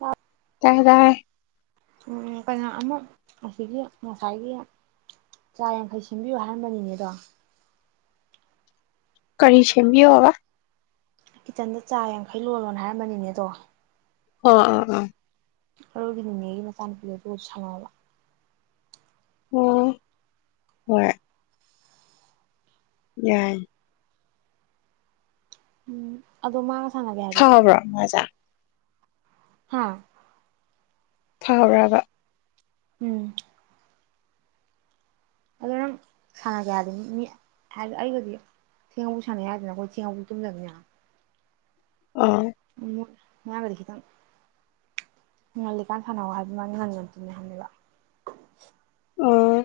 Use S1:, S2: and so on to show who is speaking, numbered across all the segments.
S1: ꯑ
S2: ꯗ
S1: ꯎꯝ ꯀꯩꯅꯣ ꯑꯃꯨꯛ ꯑꯁꯤꯒꯤ ꯉꯁꯥꯏꯒꯤ ꯆꯥ ꯌꯥꯡꯈꯩ ꯁꯤꯟꯕꯤꯌꯨ ꯍꯥꯏꯔꯝꯕꯅꯤꯅꯦ ꯑꯗꯣ
S2: ꯀꯔꯤ ꯁꯦꯝꯕꯤꯑꯣ ꯑꯋꯥ
S1: ꯀꯤꯠꯆꯟꯗ ꯆꯥ ꯌꯥꯡꯈꯩ ꯂꯣꯜꯂꯣꯅ ꯍꯥꯏꯔꯝꯕꯅꯤꯅꯦ ꯑꯗꯣ
S2: ꯑꯣ ꯑ ꯎꯝ
S1: ꯍꯔꯣꯏꯒꯤꯅꯤꯅꯦ ꯑꯩꯒꯤ ꯃꯆꯥꯅꯨꯄꯤꯗ ꯑꯗꯨ ꯁꯪꯉꯕ
S2: ꯑꯣ ꯍꯔ ꯌꯥꯏ
S1: ꯎꯝ ꯑꯗꯨ ꯃꯥ
S2: ꯈꯕ꯭ꯔꯣ ꯃꯖꯥ
S1: ꯍꯥꯝ
S2: ꯊꯍꯧꯔꯛꯑꯔꯕ
S1: ꯎꯝ ꯑꯗꯣ ꯅꯪ ꯁꯥꯟꯅꯒꯦ ꯍꯥꯏꯗ ꯃꯤ ꯍꯥꯏꯗꯤ ꯑꯩꯒꯗꯤ ꯊꯦꯡꯉꯧꯕ ꯁꯥꯟꯅꯩ ꯌꯥꯗꯦꯅ ꯑꯩꯈꯣꯏ ꯊꯦꯡꯉꯧꯕ ꯇꯨꯝꯗꯕꯅꯦꯅ
S2: ꯑꯥ
S1: ꯎꯝ ꯌꯥꯕꯈꯤꯗ ꯉꯜꯂꯤꯀꯥꯟ ꯁꯥꯟꯅꯧ ꯍꯥꯏꯕ ꯃꯥꯅꯤ ꯉꯟꯖꯣꯟꯗꯨꯅꯦ ꯍꯥꯏꯅꯦꯕ
S2: ꯑꯣ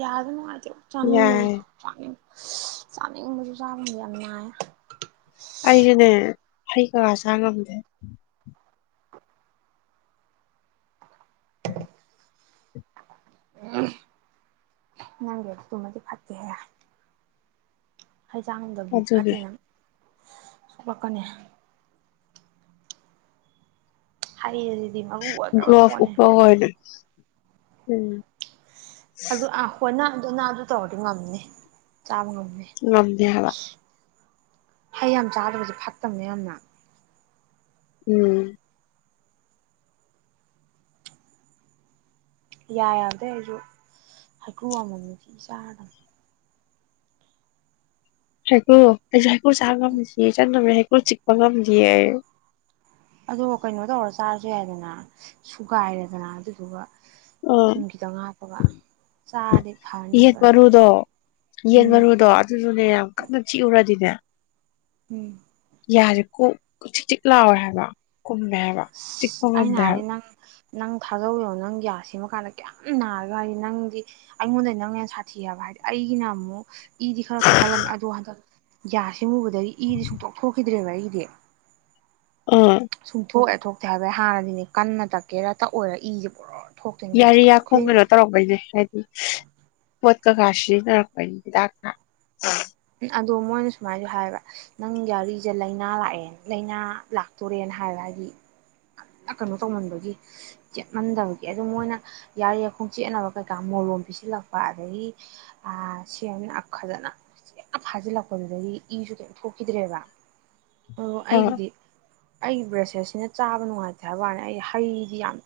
S1: ꯌꯥꯗ ꯃꯥ ꯆꯅꯤ
S2: ꯌꯥꯏ
S1: ꯆꯅꯤ ꯆꯥꯅꯤꯡꯕꯁꯨ ꯆꯥꯐꯝꯗꯤ ꯌꯥꯝ ꯅꯨꯡꯉꯥꯏ
S2: ꯑꯏꯔꯅꯦ ꯍꯩ ꯀ ꯆꯥꯡꯒꯝꯗꯦ ꯎ
S1: ꯅꯪꯒꯦ ꯇꯨ ꯃꯗꯤ ꯐꯠꯇ ꯍꯥꯏ ꯍꯩꯖꯥꯡꯗꯕꯗꯨꯗꯤ
S2: ꯑꯗꯨꯅꯦ
S1: ꯐꯠꯇꯦꯅ ꯣꯛꯂꯥꯛꯀꯅꯤ ꯍꯥꯏ ꯍꯥꯏ
S2: ꯭ꯂꯣꯚ ꯎ ꯑꯣꯏꯅꯦ ꯎꯝ
S1: ꯑꯗꯨ ꯑꯍꯅ ꯅ ꯑꯗꯨ ꯇꯣꯅꯤꯦ ꯇꯥꯕ ꯉꯝꯃꯦ
S2: ꯉꯝꯗꯦ ꯍꯥꯏꯕ
S1: ꯍꯩ ꯌꯥꯝ ꯆꯥꯗꯕꯁꯦ ꯐꯠꯇꯕꯅꯦ ꯌꯥꯝꯅ
S2: ꯎꯝ
S1: ꯌꯥ ꯌꯥꯗꯦ ꯑꯩꯁꯨ ꯍꯩꯀ꯭ꯔꯨ ꯑꯃꯃꯝꯁꯤ ꯆꯥꯗ
S2: ꯍꯒꯣ ꯑꯩ ꯃꯨꯔ ꯆꯥꯒ ꯃꯦꯁꯤ ꯏ ꯆꯅꯃꯤ ꯄꯨꯜ ꯆꯤꯄꯉ ꯃꯔ
S1: ꯑꯗꯣ ꯀꯩꯅꯣ ꯇꯧꯔ ꯆꯥꯔꯁꯨ ꯌꯥꯏꯗꯅ ꯁꯨꯒꯥꯏꯔꯦꯗꯅ ꯑꯗꯨꯗꯨꯒ
S2: ꯎ
S1: ꯊꯨꯝ ꯈꯤꯇꯪ ꯍꯥꯞꯄꯒ ꯆꯥꯔꯗꯤ
S2: ꯌꯦꯟ
S1: ꯐꯅꯤꯕ ꯑꯗꯣ
S2: ꯃꯔꯨꯗꯣ ꯌꯦꯟ
S1: ꯎꯝ
S2: ꯃꯔꯨꯗꯣ ꯑꯗꯨꯗꯨꯅꯦ ꯌꯥꯝ ꯀꯟꯅ ꯆꯤꯛꯎꯨꯔꯗꯤꯅꯦ
S1: ꯎꯝ
S2: ꯌꯥꯁꯦ ꯀꯣꯛ ꯆꯛ ꯆꯤꯛ ꯂꯥꯎꯋꯦ ꯍꯥꯏꯕ ꯀꯨꯝꯃꯦꯦꯕ
S1: ꯑꯁ ꯑꯩꯅ
S2: ꯆꯤꯛꯒꯗꯔ
S1: ꯍꯥꯏꯗꯤ ꯅꯪ ꯅꯪ ꯊꯥꯖꯧꯋꯦꯣ ꯅꯪ ꯌꯥ ꯁꯦꯝꯃ ꯀꯥꯟꯗ ꯀꯌꯥꯝ ꯅꯥꯔꯒ ꯍꯥꯏꯗꯤ ꯅꯪꯗꯤ ꯑꯩꯉꯣꯟꯗꯩ ꯅꯪ ꯍꯦꯟꯅ ꯁꯥꯊꯤ ꯍꯥꯏꯕ ꯍꯥꯏꯗꯤ ꯑꯩꯒꯤꯅ ꯑꯃꯨꯛ ꯏꯗꯤ ꯈꯔ ꯊꯣꯛꯍꯜꯂꯝꯃꯦ ꯑꯗꯨ ꯍꯟꯗꯛ ꯌꯥꯏ ꯁꯤꯡꯎꯨꯕꯗꯒꯤ ꯏꯗꯤ ꯁꯨꯡꯛꯇꯣꯛꯈꯤꯗ ꯭ꯔꯦꯕꯗꯦ
S2: ꯑꯥ
S1: ꯁꯨꯊꯣ ꯇꯊꯣꯛꯇꯦ ꯍꯥꯏꯕꯩ ꯍꯥꯟꯅꯗꯤꯅꯦ ꯀꯟꯅ ꯇꯛꯀꯦꯔ ꯇꯛꯑꯣꯔ ꯏꯁꯦ ꯄꯨꯔ ꯊꯣꯛꯇꯣꯏꯅꯤ ꯕ꯭ꯔꯁ
S2: ꯌꯥꯔꯤ ꯌꯥ
S1: ꯇꯧꯔꯤ
S2: ꯈꯣꯡ
S1: ꯈꯨꯗꯤꯡꯒꯤ
S2: ꯀꯩꯅꯣ ꯇꯧꯔꯛꯄꯩꯁꯦ ꯍꯥꯏꯗꯤ ꯃꯣꯠꯀ ꯈꯁꯤꯅꯔꯗ
S1: ꯑꯗꯣ ꯃꯣꯏꯅ ꯁꯨꯃꯥꯏꯅꯁꯨ ꯍꯥꯏꯕ ꯅꯪ ꯌꯥꯔꯤꯁꯦ ꯂꯥꯏꯅꯥ ꯂꯥꯛꯑꯦ ꯂꯥꯏꯅꯥ ꯂꯥꯛꯇꯣꯔꯦꯅ ꯍꯥꯏꯕ ꯍꯥꯏꯗꯤ ꯀꯩꯅꯣ ꯇꯧꯃꯟꯕꯒꯤ ꯆꯦꯠꯃꯟꯗꯕꯒꯤ ꯑꯗꯨ ꯃꯣꯏꯅ ꯌꯥꯔꯤ ꯈꯣꯡꯆꯦꯠꯅꯕ ꯀꯩꯀꯥ ꯃꯣꯔꯣꯝ ꯄꯤꯁꯤꯜꯂꯛꯄ ꯑꯗꯒꯤ ꯁꯦꯝꯅ ꯐꯖꯅ ꯐꯥꯖꯤꯜꯂꯛꯄꯗꯨꯗꯗꯤ ꯏꯁꯨ ꯀꯩ ꯊꯣꯛꯈꯤꯗ꯭ꯔꯦꯕ ꯑꯣ
S2: ꯑ
S1: ꯑꯩꯒꯤꯗꯤ ꯑꯩꯒꯤ ꯕ꯭ꯔꯦꯁꯂꯦꯠꯁꯤꯅ ꯆꯥꯕ ꯅꯨꯡꯉꯥꯏꯇꯦ ꯍꯥꯏꯕ ꯋꯥꯅꯤ ꯑꯩ ꯍꯩꯗꯤ ꯌꯥꯝ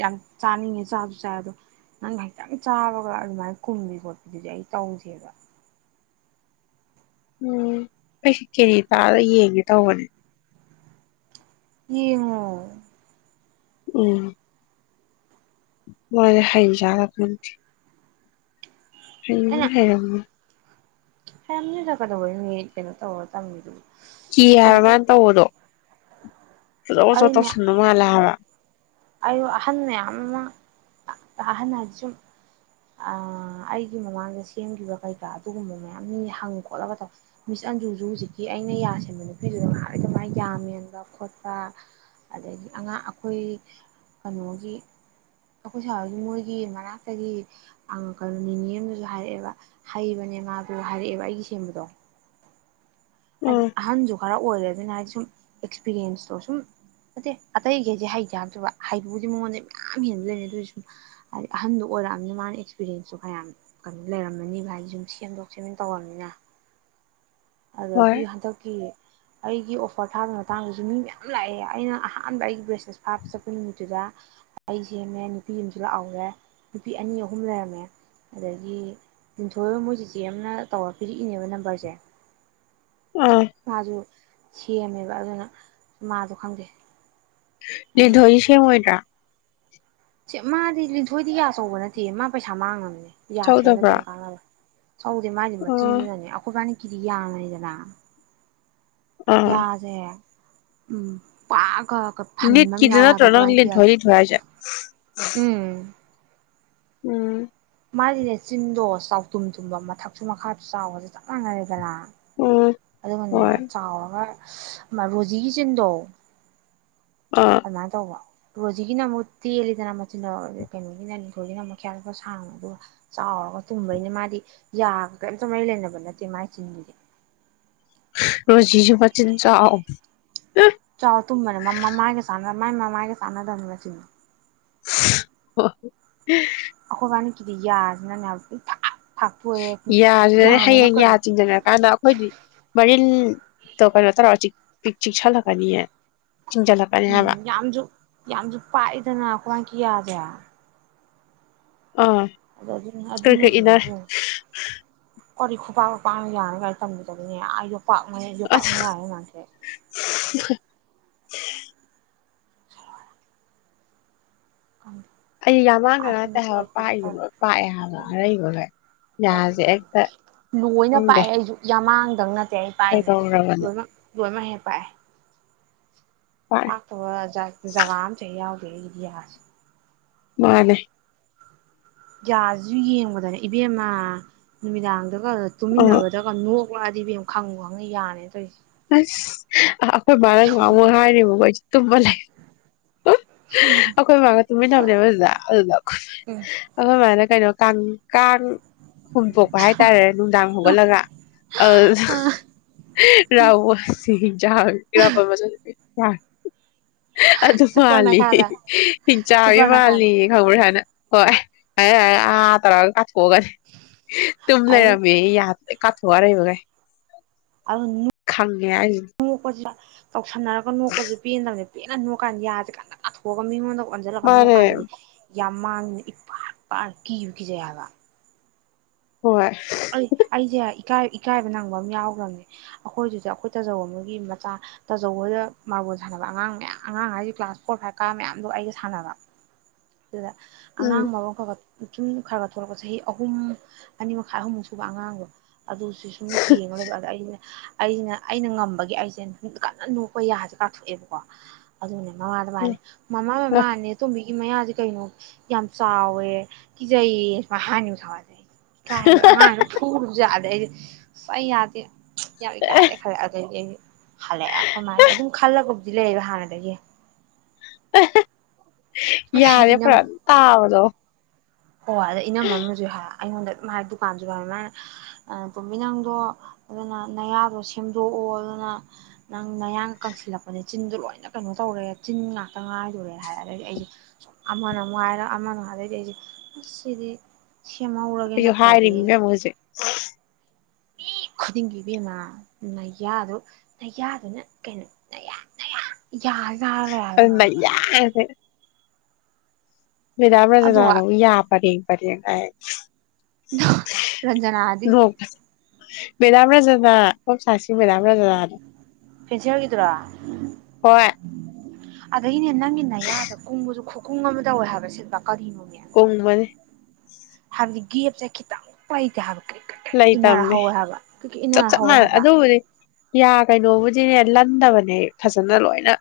S1: ꯌꯥꯝ ꯆꯥꯅꯤꯡꯉꯦ ꯆꯥꯕꯁꯨ ꯆꯥꯏ ꯑꯗꯣ ꯅꯪ ꯍꯇꯪ ꯆꯥꯕꯒ ꯑꯗꯨꯃꯥꯏꯅ ꯀꯨꯝꯕꯤ ꯈꯣꯠꯄꯗꯨꯗꯤ ꯑꯩ ꯇꯧꯗꯦꯕ
S2: ꯎꯝ ꯑꯩꯩꯁ ꯀꯦꯖꯤ ꯇꯥꯗ ꯌꯦꯡꯒꯦ ꯇꯧꯕꯅꯦ
S1: ꯌꯦꯡꯉ
S2: ꯎꯝ ꯃꯣꯔꯗ ꯍꯥꯏꯖꯥ ꯀꯇꯤ ꯐ ꯍꯦꯔ
S1: ꯍꯦ ꯑ ꯌꯥꯝꯅꯤ ꯗꯗꯕꯨ ꯀꯩꯅꯣ ꯇꯧ ꯇꯝꯗꯨ
S2: ꯀꯤ ꯍꯥꯏꯕ ꯃꯥꯅ ꯇꯧꯕꯗꯣ ꯐꯖꯧ ꯐꯖ ꯇꯧꯁꯟꯗꯧ ꯃꯥꯜꯂꯦ ꯍꯥꯏꯕ
S1: ꯑꯩꯌ ꯑꯍꯟ ꯃꯌꯥꯝ ꯑꯃ ꯑꯍꯟ ꯍꯥꯏꯗꯤ ꯁꯨꯝ ꯑꯩꯒꯤ ꯃꯃꯥꯡꯗ ꯁꯦꯝꯈꯤꯕ ꯀꯩꯀꯥ ꯑꯗꯨꯒꯨꯝꯕ ꯃꯌꯥꯝꯅꯤ ꯍꯪ ꯈꯣꯠꯂꯒ ꯇꯧ ꯃꯤꯁ ꯑꯟꯖꯨꯁꯨ ꯍꯧꯖꯤꯛꯀꯤ ꯑꯩꯅ ꯌꯥꯁꯕ ꯅꯨꯄꯤꯗꯨꯗ ꯉꯥꯗꯤ ꯀꯃꯥꯏꯅ ꯌꯥꯝꯃꯦꯟꯕ ꯈꯣꯠꯄ ꯑꯗꯒꯤ ꯑꯉꯥꯡ ꯑꯩꯈꯣꯏ ꯀꯩꯅꯣꯒꯤ ꯑꯩꯈꯣꯏ ꯁꯥꯔꯒꯤ ꯃꯣꯏꯒꯤ ꯃꯅꯥꯛꯇꯒꯤ ꯀꯩꯅꯣ ꯅꯤꯅꯦ ꯑꯗꯨꯁꯨ ꯍꯥꯏꯔꯛꯑꯦꯕ ꯍꯩꯕꯅꯦ ꯃꯥꯗꯨꯣ ꯍꯥꯏꯔꯛꯑꯦꯕ ꯑꯩꯒꯤ ꯁꯦꯝꯕꯗꯣ ꯍꯥꯏ
S2: ꯎꯝ
S1: ꯑꯍꯟꯖꯣ ꯈꯔ ꯑꯣꯏꯔꯦ ꯑꯗꯨꯅ ꯍꯥꯏꯗꯤ ꯁꯨꯝ ꯑꯦꯛꯁꯄꯤꯔꯤꯦꯟꯁꯇꯣ ꯁꯨꯝ ꯑꯠꯇꯦ ꯑꯇꯩꯒꯩꯁꯦ ꯍꯩꯇꯦ ꯍꯥꯏꯗꯕ ꯍꯩꯕꯕꯨꯗꯤ ꯃꯉꯣꯟꯗ ꯃꯌꯥꯝ ꯍꯦꯟꯟꯅ ꯂꯩꯔ ꯑꯗꯨꯑꯣꯁꯨ ꯁꯨꯝ ꯍꯥꯏꯗꯤ ꯑꯍꯟꯗꯣ ꯑꯣꯏꯔꯛꯑꯅꯤꯅ ꯃꯥꯅ ꯑꯦꯛꯁꯄꯤꯔꯤꯦꯟꯁꯇꯣ ꯈꯌꯥꯝ ꯀꯩꯅꯣ ꯂꯩꯔꯝꯃꯅꯤꯕ ꯍꯥꯏꯗꯤ ꯁꯨꯝ ꯁꯦꯝꯗꯣꯛ ꯁꯦꯝꯖꯤꯟ ꯇꯧꯔꯕꯅꯤꯅ
S2: ꯍꯣꯏ
S1: ꯑꯗꯒꯤ ꯍꯟꯗꯛꯀꯤ ꯑꯩꯒꯤ ꯑꯣꯐꯔ ꯊꯥꯕ ꯃꯇꯥꯡꯗꯁꯨ ꯃꯤ ꯃꯌꯥꯝ ꯂꯥꯛꯑꯦ ꯑꯩꯅ ꯑꯍꯥꯟꯕ ꯑꯩꯒꯤ ꯕ꯭ꯔꯦꯁꯂꯦꯁ ꯐꯥꯕ ꯆꯠꯄ ꯅꯨꯃꯤꯠꯇꯨꯗ ꯑꯩ ꯁꯦꯝꯃꯦ ꯅꯨꯄꯤ ꯑꯃꯁꯨ ꯂꯥꯛꯍꯧꯔꯦ ꯅꯨꯄꯤ ꯑꯅꯤ ꯑꯍꯨꯝ ꯂꯩꯔꯝꯃꯦ ꯑꯗꯒꯤ ꯂꯤꯟꯊꯣꯏꯕ ꯃꯣꯏ ꯆꯦ ꯆꯦꯅ ꯇꯧꯔ ꯄꯤꯔꯛꯏꯅꯦꯕ ꯅꯝꯕꯔꯁꯦ
S2: ꯑꯥ
S1: ꯍꯖꯣ ꯁꯦꯝꯃꯦꯕ ꯑꯗꯨꯅ ꯃꯥꯗꯣ ꯈꯪꯗꯦ
S2: ꯂꯤꯗꯣꯏꯁꯦ ꯃꯣꯏꯥ
S1: ꯁ ꯃꯥꯗꯤ ꯂꯤꯟꯊꯣꯏꯗꯤ ꯀ ꯑꯆꯧꯕ ꯅꯠꯇꯦ ꯃꯥ ꯄꯩꯁꯥ ꯃꯥꯡꯉꯕꯅꯦ ꯌꯥꯁꯦꯅꯅ
S2: ꯁꯧꯗꯕ꯭ꯔꯣ
S1: ꯀꯝ ꯀꯥꯅꯅꯕ ꯆꯥꯎꯧꯗꯦ ꯃꯥꯗꯤ
S2: ꯑꯥ
S1: ꯃꯆꯤꯟꯗꯨꯅꯅꯦ ꯑꯩꯈꯣꯏꯕꯥꯅꯤ ꯀꯤꯔꯤꯌꯥꯅꯗꯅ
S2: ꯑꯥ
S1: ꯌꯥꯗꯦ ꯎꯝ ꯄ
S2: ꯅꯅꯤꯠ ꯀꯗꯅ ꯔꯅꯪ ꯊꯔꯤ ꯣꯏꯖ
S1: ꯎꯝ
S2: ꯎꯝ
S1: ꯃꯥꯒꯤꯅꯦ ꯆꯤꯟꯗꯣ ꯆꯥꯎꯇꯨꯝ ꯊꯨꯝꯕ ꯃꯊꯛꯁꯨ ꯃꯈꯥꯁꯨ ꯆꯥꯎꯕꯁꯦ ꯆꯞ ꯃꯥꯟꯅꯔꯦꯗꯅꯥ
S2: ꯎꯝ
S1: ꯑꯗꯨꯒ ꯃꯅꯦ
S2: ꯍꯣꯏ
S1: ꯆꯥꯎꯔꯒ ꯔꯣꯖꯤꯒꯤꯁꯤꯅꯗꯣ
S2: ꯑꯥ
S1: ꯑꯃ ꯇꯣꯡ ꯔꯣꯖꯤꯒꯤꯅ ꯑꯃꯨꯛ ꯇꯦꯜꯂꯤꯗꯅ ꯃꯆꯤꯟ ꯀꯩꯅꯣꯒꯤꯅ ꯅꯤꯡꯈꯣꯒꯤꯅ ꯑꯃꯨꯛ ꯈꯦꯄ ꯁꯥꯡꯕ ꯑꯗꯨꯒ ꯆꯥꯎꯔꯒ ꯇꯨꯝꯕꯅꯤꯅ ꯃꯥꯗꯤ ꯌꯥꯒ ꯀꯔꯤꯝꯇ ꯃꯔꯤ ꯂꯩꯅꯕ ꯅꯠꯇꯦ ꯃꯥꯒꯤ ꯆꯤꯟꯗꯨꯁ
S2: ꯔꯣꯖꯤꯁꯨꯕꯆꯤꯟ ꯆ ꯑꯥꯎ
S1: ꯆꯥꯎ ꯇꯨꯝꯕꯅꯦ ꯃ ꯃꯥꯒ ꯁꯥꯟꯅ ꯃꯥꯏ ꯃꯃꯥꯒꯤ ꯁꯥꯟꯅꯗꯧꯅꯤꯅ ꯁꯤꯅ
S2: ꯍ ꯍ
S1: ꯑꯈꯕꯥꯅꯤ ꯀꯗꯤ ꯌꯥꯔꯅꯅꯦ
S2: ꯌꯥꯁꯤꯗꯅꯦ ꯍꯌꯦꯡ ꯌꯥ ꯆꯤꯟꯖꯔꯀꯥꯟꯗ ꯑꯩꯈꯣꯏꯗꯤ ꯃꯔꯤꯜ ꯇꯀꯥꯟꯅ ꯇ ꯄꯛ ꯆꯛ ꯆꯂꯀꯥꯅꯤ
S1: ꯎꯝ ꯌꯥꯝꯁꯨ ꯌꯥꯝꯁꯨ ꯄꯥꯛꯗꯅ ꯑꯩꯋꯥ ꯀꯤꯌꯥꯗꯦ
S2: ꯑ
S1: ꯑꯗꯨꯅ
S2: ꯀꯔ ꯀꯩ ꯏꯗꯔꯦ
S1: ꯑꯣ ꯈꯨꯄꯥꯛꯥꯛ ꯈꯨ ꯄꯥꯡꯅ ꯌꯥꯅꯤ ꯀꯥꯏ ꯇꯝꯕꯤꯗꯅꯤꯅꯦ ꯑꯩꯗꯣ ꯣꯄ ꯃ ꯌꯣꯄꯄꯥꯛ
S2: ꯑꯁ
S1: ꯃꯌꯥ ꯍꯥꯏ ꯃꯥꯊꯦ
S2: [unintelligible]
S1: ꯑ
S2: ꯑꯩ ꯌꯥꯝ ꯃꯥꯡꯗ
S1: ꯑꯥ
S2: ꯅꯠꯇꯦ
S1: ꯁꯨꯝꯗꯣꯛꯄꯤ
S2: ꯍꯥꯏꯕ
S1: ꯂꯣꯏꯄꯤꯒ
S2: ꯄꯥꯛꯏꯗꯨ
S1: ꯇꯧꯋꯦ
S2: ꯂꯣꯏ ꯄꯥꯛꯑꯦ ꯍꯥꯏꯕ ꯑꯔꯩꯕ ꯍꯣꯏ ꯌꯥꯁꯦ ꯍꯦꯛꯇ ꯈꯪꯗꯦ
S1: ꯆꯪꯅ ꯄꯥꯏꯖꯦ
S2: ꯀꯩꯗꯧꯔꯕꯅꯦ
S1: ꯣꯏ ꯃꯍ ꯃꯍꯦ ꯄꯥꯏ
S2: ꯄꯥꯛꯑꯦ
S1: ꯑꯥ ꯕ ꯑꯃ ꯆ ꯗꯔꯤꯌꯥꯁ
S2: ꯃꯥꯅꯦ
S1: ꯌꯥꯁꯤꯁꯨ ꯌꯦꯡꯕꯗꯅꯦ ꯏꯕꯦꯝꯃ ꯅꯨꯃꯤꯗꯥꯡꯗ
S2: ꯑꯥ
S1: ꯇꯨꯃꯤꯟꯅꯕꯗꯒ ꯅꯣꯛ ꯀꯂꯛꯗꯤꯕꯦꯝ ꯈꯪꯉꯨ ꯈꯪꯉ ꯌꯥꯔꯦꯅꯧꯔꯤꯦ
S2: ꯑꯁ ꯑ ꯍꯣꯏ ꯕꯥꯔꯒ ꯉ ꯍꯥꯏꯔꯔꯤꯕꯣ ꯑꯩꯣꯏꯁ ꯇꯣꯂꯦ ꯑꯩꯈꯣꯏ ꯃꯥꯒ ꯇꯨꯃꯤꯟꯅ ꯊꯕꯅꯦꯕꯖꯥ ꯑꯗꯨꯗ
S1: ꯎꯝ
S2: ꯑꯩꯈꯣꯏ ꯃꯥꯅ ꯀꯩꯅꯣ ꯀꯥꯡ ꯀꯥꯡꯥꯟ ꯍꯨꯝꯗꯣꯛꯄ ꯍꯥꯏꯇꯥꯔꯦ ꯅꯨꯡꯗꯥꯡ ꯍꯧꯒꯠꯂꯒ
S1: ꯑ
S2: ꯏꯔꯥꯕꯁꯤꯡꯖꯥꯡꯥꯡ ꯏꯔꯥꯕꯠ ꯃꯆ ꯑ ꯑꯗꯨꯗ ꯃꯥ
S1: ꯁꯨꯄꯔ ꯅꯈꯥꯗ
S2: ꯍꯤꯡ ꯆꯥ
S1: ꯁꯨꯄꯔ ꯅꯈꯥꯗ
S2: ꯃꯥꯜꯂꯤ ꯈꯪ ꯍꯣꯏ ꯇꯔꯥ ꯀꯣꯛꯒꯅꯤ ꯇꯨꯝ
S1: ꯑꯗꯩ
S2: ꯂꯩꯔꯝꯃꯦ ꯌꯥꯗ꯭ꯔꯦ ꯀꯥꯊꯔꯕꯒꯥꯏ
S1: ꯑ ꯇꯧꯁꯟꯅꯔꯒ ꯅꯣꯛꯄꯁꯨ ꯄꯦꯟꯗꯕꯅꯦ ꯄꯦꯅ ꯅꯣꯛꯀꯥꯟꯗ ꯌꯥꯗꯁꯤ ꯀꯥꯟꯗꯥꯊꯣꯛꯑꯒ ꯃꯤꯉꯣꯟꯗ ꯑꯣꯟꯖꯥꯂꯒꯅ ꯃꯨ
S2: ꯃꯥꯅꯦ
S1: ꯀꯥꯗꯤ ꯌꯥꯝ ꯃꯥꯡꯉꯅ ꯏꯄꯥꯛ ꯏ ꯄ ꯀꯤꯌꯨ ꯀꯤꯖꯩ ꯍꯥꯏꯕ
S2: ꯍꯣꯏ
S1: ꯑꯩ ꯑꯩꯗꯤꯦ ꯏꯀꯥꯏꯕ ꯅꯪꯕ ꯑꯃ ꯌꯥꯎꯈ꯭ꯔꯕꯅꯦ ꯑꯩꯈꯣꯏꯁꯤꯗ ꯑꯩꯈꯣꯏ ꯇꯥꯖꯧꯕ ꯑꯃꯒꯤ ꯃꯆꯥ ꯇꯥꯖꯧꯕꯗ ꯃꯥꯔꯕꯣꯜ ꯁꯥꯟꯅꯕ ꯑꯉꯥꯡ ꯃꯌꯥꯝ ꯑꯉꯥꯡ ꯍꯥꯏꯁꯦ ꯀ꯭ꯂꯥꯁ ꯐꯣꯔ ꯐꯥꯏꯚ ꯀꯥ ꯃꯌꯥꯝꯗꯣ ꯑꯩꯒ ꯁꯥꯟꯅꯕ ꯑꯗꯨꯗ
S2: ꯎꯝ
S1: ꯑꯉꯥꯡ ꯃꯐꯝꯈꯒ ꯆꯨꯝ ꯈꯔ ꯈꯔ ꯊꯣꯛꯂꯛꯄ ꯆꯍꯤ ꯑꯍꯨꯝ ꯑꯅꯤ ꯃꯈꯥꯏ ꯑꯍꯨꯝꯃꯨꯛ ꯁꯨꯕ ꯑꯉꯥꯡꯗꯣ ꯑꯗꯨ ꯁꯤ ꯁꯨꯝ ꯌꯦꯦꯉ ꯑꯩꯅ ꯑꯩꯁꯤꯅ ꯑꯩꯅ ꯉꯝꯕꯒꯤ ꯑꯩꯁꯦ ꯅꯨꯡ ꯀꯟꯅ ꯅꯣꯛꯄ ꯌꯥꯁꯦ ꯀꯥꯞꯊꯣꯛꯑꯦꯕꯀꯣ ꯑꯗꯨꯅꯦ ꯃꯃꯥ ꯃꯥꯗ ꯃꯥꯅꯦꯦ ꯃꯃꯥ ꯃꯃꯥ ꯑꯅꯤ ꯊꯨꯝ ꯃꯌꯥꯗꯤ ꯀꯩꯅꯣ ꯌꯥꯝ ꯆꯥꯎꯋꯦ ꯀꯤꯖꯩꯌꯦ ꯁꯨꯃꯥꯏ ꯍꯉꯨ ꯊꯋꯥꯖꯩ ꯀꯥꯏ ꯑꯃꯥ ꯐꯨꯔꯖꯥ ꯁꯍꯤ ꯌꯥꯗꯦ ꯌꯥ ꯀꯔ ꯈꯔ ꯊ ꯍꯜꯂꯛꯑꯦ ꯑꯩꯈꯣꯏ ꯃꯥꯁꯦ ꯑꯗꯨꯝ ꯈꯜꯂꯒꯕꯨꯗꯤ ꯂꯩꯕ ꯍꯥꯟꯅꯗꯒꯤ
S2: [unintelligible]
S1: ꯑꯗꯩ
S2: ꯌꯥꯔꯦ ꯈꯔꯥ ꯇꯥꯕꯗꯣ
S1: ꯑꯣ ꯑꯗ ꯏꯅꯝꯃꯅꯨꯁꯨ ꯍꯥꯏ ꯑꯩꯉꯣꯟꯗ ꯃꯥꯥꯏ ꯗꯨꯀꯥꯟꯁꯨ ꯃꯥꯅ ꯇꯣꯝꯕꯥ ꯅꯪꯗꯣ ꯑꯗꯨꯅ ꯅꯌꯥꯗꯣ ꯁꯦꯝꯗꯣꯛꯑꯣ ꯑꯗꯨꯅ ꯅꯪ ꯅꯌꯥꯡ ꯀꯪꯁꯤꯜꯂꯛꯄꯅꯦ ꯆꯤꯟꯗꯣ ꯂꯣꯏꯅ ꯀꯩꯅꯣ ꯇꯧꯔꯦ ꯆꯤꯟ ꯉꯥꯛꯇ ꯉꯥꯏꯗꯣꯔꯦ ꯍꯥꯏꯔ ꯑꯩꯗꯤ ꯑꯩꯁꯦ ꯑꯃꯅ ꯑꯃꯨꯛ ꯍꯥꯏꯔꯛ ꯑꯃꯅꯃꯨꯛ ꯑꯗꯩ ꯑꯩꯁꯦ ꯁꯤꯗꯤ ꯁꯦꯝꯍꯧꯔꯒꯦ
S2: ꯑꯩꯁꯨ ꯍꯥꯏꯔꯤꯅꯤ
S1: ꯅꯠꯇ꯭ꯔꯗꯤꯅ
S2: ꯏꯕꯦꯝꯃ [unintelligible]
S1: ꯃꯤ ꯈꯨꯗꯤꯡꯒꯤ ꯏꯕꯦꯝꯃꯥ ꯅꯌꯥꯗꯨ ꯅꯩꯌꯥꯗꯨꯅ ꯀꯩꯅꯣ ꯅꯌꯥ ꯅꯌꯥ ꯌꯥꯖꯤꯗ ꯍꯥꯏ ꯂꯩ ꯍꯥꯏꯕ
S2: ꯑꯗꯨꯅ ꯃꯗꯥꯝ
S1: ꯑꯗꯣ
S2: ꯔꯟꯖꯅꯅ ꯑꯃꯨꯛ ꯌꯥ ꯄꯔꯦꯡ ꯄꯔꯦꯡ [unintelligible]
S1: ꯔꯟꯖꯅꯥ ꯑꯗꯤ
S2: ꯅꯣꯛꯄꯁꯦ ꯃꯦꯗꯥꯝ ꯔꯟꯖꯅꯥ ꯍꯣꯝ ꯁꯥꯏꯟꯏꯁꯤ ꯃꯦꯗꯥꯝ ꯖꯥ
S1: ꯐꯤꯁꯦꯜꯒꯤꯗꯨꯔꯣ
S2: ꯍꯣꯏ
S1: ꯑꯗꯩꯅꯦ ꯅꯪꯒꯤ ꯅꯌꯥꯗ ꯀꯨꯡꯕꯗꯨ [unintelligible] ꯀꯨꯡ ꯑꯃ ꯇꯧꯋꯦ ꯍꯥꯏꯕ ꯁꯤꯠꯄ ꯀꯔꯤꯅꯣ
S2: ꯀꯨꯡꯕꯅꯤ
S1: ꯍꯥꯏꯕꯗꯤ ꯒꯦꯞꯁꯦ ꯈꯤꯇꯪ ꯐꯧ ꯂꯩꯇꯦ ꯍꯥꯏꯕ ꯀ꯭ꯔꯤꯛ ꯀ꯭ꯔꯤꯛ ꯀ꯭ꯔꯤꯛ
S2: ꯂꯩ
S1: ꯏꯟꯅꯔ
S2: ꯇꯝꯅꯦ
S1: ꯍꯧꯋꯦ ꯍꯥꯏꯕ ꯀ꯭ꯔꯤꯛ ꯀ꯭ꯔꯤꯛ
S2: ꯆꯞ
S1: ꯏꯟꯅꯔ
S2: ꯆꯞ
S1: ꯍꯧꯋꯦ
S2: ꯃꯥꯟꯅꯩ
S1: ꯍꯥꯏꯕ
S2: ꯑꯗꯨꯕꯨꯗꯤ ꯌꯥ ꯀꯩꯅꯣꯕꯨꯗꯤꯅꯦ ꯂꯟꯗꯕꯅꯦ ꯐꯖꯅ ꯂꯣꯏꯅ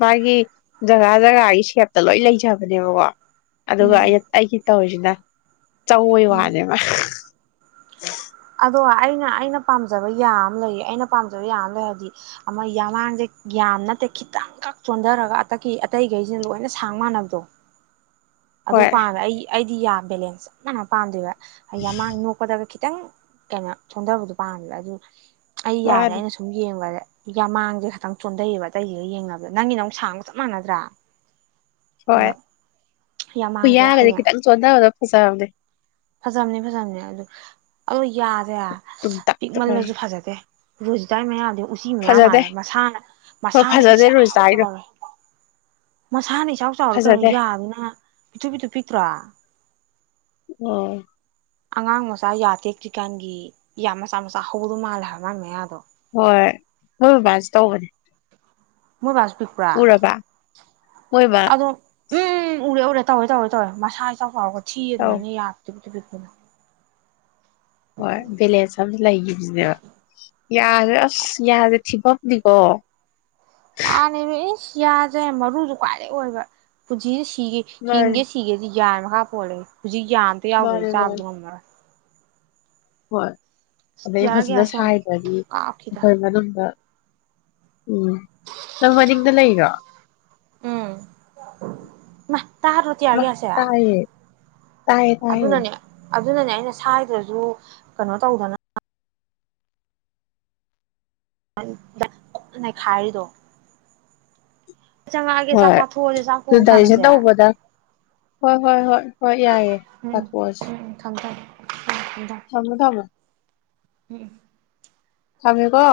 S2: ꯃꯥꯒꯤ ꯖꯒꯥ ꯖꯒꯥꯒꯤ ꯁꯦꯞꯇ ꯂꯣꯏ ꯂꯩꯖꯕꯅꯦꯕꯀꯣ ꯑꯗꯨꯒ
S1: ꯎꯝ
S2: ꯑꯩꯒꯤ ꯇꯧꯔꯤꯁꯤꯅ ꯆꯧꯕꯩ
S1: ꯎꯝ
S2: ꯋꯥꯅꯦꯕ [unintelligible]
S1: ꯑꯗꯣ ꯑꯩꯅ ꯑꯩꯅ ꯄꯥꯝꯖꯕ ꯌꯥꯝ ꯑꯃ ꯂꯩꯌꯦ ꯑꯩꯅ ꯄꯥꯝꯖꯕ ꯌꯥꯝ ꯑꯃ ꯂꯩ ꯍꯥꯏꯕꯗꯤ ꯑꯃ ꯌꯥꯝꯃꯥꯡꯁꯦ ꯌꯥꯝ ꯅꯠꯇꯦ ꯈꯤꯇꯪꯈꯛ ꯆꯣꯟꯊꯔꯒ ꯑꯇꯩ ꯑꯇꯩꯈꯩꯁꯤꯅ ꯂꯣꯏꯅ ꯁꯥꯡ ꯃꯥꯟꯅꯕꯗꯣ ꯑꯗꯨ
S2: ꯍꯣꯏ
S1: ꯄꯥꯝꯃꯦ ꯌꯥ ꯕꯦꯂꯦꯟꯁ ꯆꯞ ꯃꯥꯟꯅ ꯄꯥꯝꯗꯦꯕ ꯑ ꯌꯥꯃꯥꯡ ꯅꯣꯛꯀꯗꯒ ꯈꯤ ꯈꯤꯇꯪ ꯀꯩꯅꯣ ꯆꯣꯟꯊꯕꯗꯣ ꯄꯥꯝꯃꯦꯕ ꯑꯗꯨ ꯑꯩ ꯌꯥꯁꯦ
S2: ꯃꯥꯅꯦ
S1: ꯑꯩꯅ ꯁꯨꯝ ꯌꯦꯡꯕꯗꯦ ꯌꯥ ꯃꯥꯡꯁꯦ ꯈꯇꯪ ꯆꯣꯟꯊꯩꯌꯦꯕ ꯑꯇꯩꯁꯤꯒ ꯌꯦꯡꯅꯕꯗ ꯅꯪꯒꯤ ꯅꯪꯨꯛ ꯁꯥꯡꯕ ꯆꯞ ꯃꯥꯟꯅꯗ꯭ꯔꯥ
S2: ꯍꯣꯏ
S1: ꯑꯗꯣ ꯌꯥꯃꯥꯡꯁꯦ
S2: ꯍꯨꯏꯌꯥꯒꯁꯤ
S1: ꯍꯌꯦꯡ
S2: ꯈꯤꯇꯪ ꯆꯣꯟꯗ ꯐꯖꯕꯁꯦ
S1: ꯐꯖꯕꯅꯤ ꯐꯖꯕꯅꯦ ꯑꯗꯨ ꯌꯥꯁꯦ
S2: ꯇꯨꯝꯇꯛꯇ
S1: ꯄꯤꯛꯃꯜꯂꯁꯨ ꯐꯖꯗꯦ ꯔꯨꯁꯗꯥꯏ ꯃ ꯑꯗꯨꯣ ꯎꯆꯤ ꯃꯌꯥꯝ
S2: ꯐꯖꯗꯦ
S1: ꯃꯥꯜꯂꯦ ꯃꯁꯥꯅ
S2: ꯍꯣꯏ
S1: ꯃꯁꯥꯅ
S2: ꯐꯖꯗꯦ
S1: ꯏꯆꯥꯎ
S2: ꯔꯣꯖꯤꯇꯥꯒꯤꯗꯣ
S1: ꯆꯥꯎꯔꯦ ꯃꯁꯥꯅꯤ ꯏꯆꯥꯎ ꯆꯥꯎꯔ ꯀꯩꯅꯣ
S2: ꯐꯖꯗꯦ
S1: ꯌꯥꯕꯅꯤꯅ ꯄꯤꯊꯨ ꯄꯤꯊꯨ ꯄꯤꯛꯇ꯭ꯔꯣ
S2: ꯎꯝ
S1: ꯑꯉꯥꯡ ꯃꯆꯥ ꯌꯥ ꯇꯦꯛꯇ꯭ꯔꯤꯀꯥꯟꯒꯤ ꯌꯥꯝ ꯃꯆꯥ ꯃꯆꯥ ꯍꯧꯗꯧ ꯃꯥꯜꯂꯦ ꯍꯥꯏꯕ ꯃꯥꯥꯟ ꯃꯌꯥꯗꯣ
S2: ꯍꯣꯏꯣꯏ ꯍꯣꯏ ꯕꯕꯥꯁ ꯇꯧꯕꯅꯦ
S1: ꯃꯣꯏ ꯔꯥꯕꯤꯤꯛ꯭ꯔꯥ
S2: ꯎꯔꯕ ꯃꯣꯏ ꯕꯕꯥ
S1: ꯑꯗꯣ ꯎꯝ ꯎꯔ ꯎꯔꯦ ꯇꯧꯋ ꯇꯧꯋ ꯇꯧꯋ ꯃꯁꯥ ꯏꯇ ꯐꯥꯎꯔꯒꯗꯤ ꯆꯤ
S2: ꯇꯧ
S1: ꯑꯗꯨꯃꯅ ꯌꯥꯗ꯭ꯔ [unintelligible]
S2: ꯍꯣꯏ ꯂꯦ ꯁꯁꯤ ꯂꯩꯒꯤꯕꯤꯅꯦꯕ ꯌꯥꯔꯦ ꯑꯁ ꯌꯥꯔꯦ ꯊꯤꯐꯝꯅꯤꯀꯣ
S1: ꯃꯥꯅꯦꯅꯤꯃꯤ ꯀꯤꯌꯥꯁꯦ ꯃꯔꯨꯁꯨ ꯈ꯭ꯋꯥꯏꯗꯒꯤꯩ ꯑꯣꯏꯕ ꯄꯨꯖꯤ ꯁꯤꯒ
S2: ꯃꯥꯅꯦ
S1: ꯍꯤꯡꯒꯦ ꯁꯤꯒꯦꯗꯤ ꯌꯥꯟ ꯃ ꯃꯈꯥ ꯄꯣꯂꯦ ꯍꯧ ꯌꯥ ꯑꯝꯇꯥ ꯌꯥꯎꯗ
S2: ꯃꯥꯅꯦ ꯃꯥꯅꯦ
S1: ꯆꯥꯕꯗꯤ ꯎꯃꯔ
S2: ꯍꯣꯏ ꯑꯗꯩ
S1: ꯇꯤꯌꯥꯔ
S2: ꯐꯖꯅ
S1: ꯒ꯭ꯌꯥꯁ ꯌꯥꯝ
S2: ꯁꯥꯏꯗ꯭ꯔꯗꯤ
S1: ꯀꯥꯞꯈꯤꯗ
S2: ꯑꯩꯈꯣꯏ ꯃꯅꯨꯡꯗ ꯎꯝ ꯅꯪ ꯃꯅꯤꯡꯗ ꯂꯩꯔꯣ
S1: ꯎꯝ ꯇꯥꯗ꯭ꯔꯣ ꯇꯤꯌꯥꯔ ꯒ꯭ꯌꯥꯁꯁꯦ
S2: ꯇꯌꯦ ꯇꯥꯌꯦ ꯇꯌꯦ
S1: ꯑꯗꯨꯅꯅꯦ ꯑꯗꯨꯅꯅꯦ ꯑꯩꯅ ꯁꯋꯥꯗ꯭ꯔꯁꯨ ꯀꯩꯅꯣ ꯇꯧꯗꯅ ꯅꯈꯔꯗꯣ
S2: ꯍꯣꯏ
S1: ꯆꯥꯊꯣꯛꯑꯁꯦ ꯆꯥꯛ
S2: ꯑꯗꯨ
S1: ꯊꯣꯡ
S2: ꯗꯥꯏꯖꯦꯛꯁꯟ
S1: ꯁꯥꯟꯅꯁꯦ
S2: ꯇꯧꯕꯗ ꯍꯣꯏ ꯍꯣꯏ ꯍꯣꯏ ꯍꯣꯏ ꯌꯥꯏꯑꯦ
S1: ꯎꯝ
S2: ꯀꯥꯊꯣꯛꯑꯁꯤ
S1: ꯎꯝ ꯎꯝ ꯊꯝ ꯊꯝ ꯎꯝ ꯊꯝ ꯊꯝ
S2: ꯊꯝꯃꯦ ꯊꯝꯃ
S1: ꯎꯝ
S2: ꯊꯝꯀꯣ